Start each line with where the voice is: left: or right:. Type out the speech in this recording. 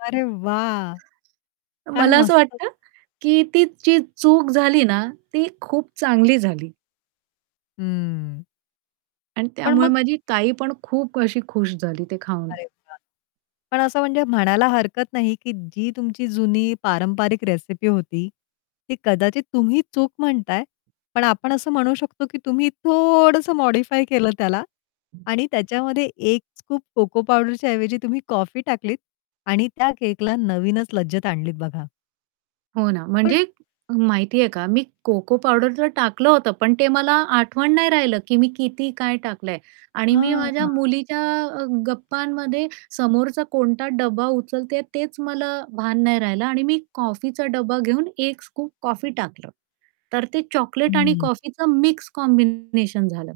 left: अरे वाह! काय
right: मला असं
left: मस्त.
right: वाटतं, की ती जी चूक झाली ना, ती खूप चांगली झाली.
left: हं.
right: आणि
left: पण
right: त्यामुळे
left: मग
right: माझी ताई पण खूप अशी खुश झाली ते खाऊन.
left: अरे वा! पण असं म्हणजे म्हणायला हरकत नाही, की जी तुमची जुनी पारंपरिक रेसिपी होती, ती कदाचित तुम्ही चूक म्हणताय पण आपण असं म्हणू शकतो की तुम्ही थोडंस मॉडिफाय केलं त्याला आणि त्याच्यामध्ये 1 स्कूप कोको पावडरच्या ऐवजी तुम्ही कॉफी टाकलीत आणि त्या केकला नवीनच लज्जत आणलीत बघा.
right: हो ना.
left: पण
right: म्हणजे माहिती आहे का मी कोको पावडरच टाकलं होतं, पण ते मला आठवण नाही राहिलं, की मी किती काय टाकलंय आणि मी
left: हां,
right: माझ्या
left: हां
right: मुलीच्या अ, गप्पांमध्ये समोरचा कोणता डब्बा उचलतेय तेच मला भान नाही राहिलं आणि मी कॉफीचा डब्बा घेऊन 1 स्कूप कॉफी टाकलं. तर ते चॉकलेट आणि
left: हं.
right: कॉफीचं मिक्स कॉम्बिनेशन झालं.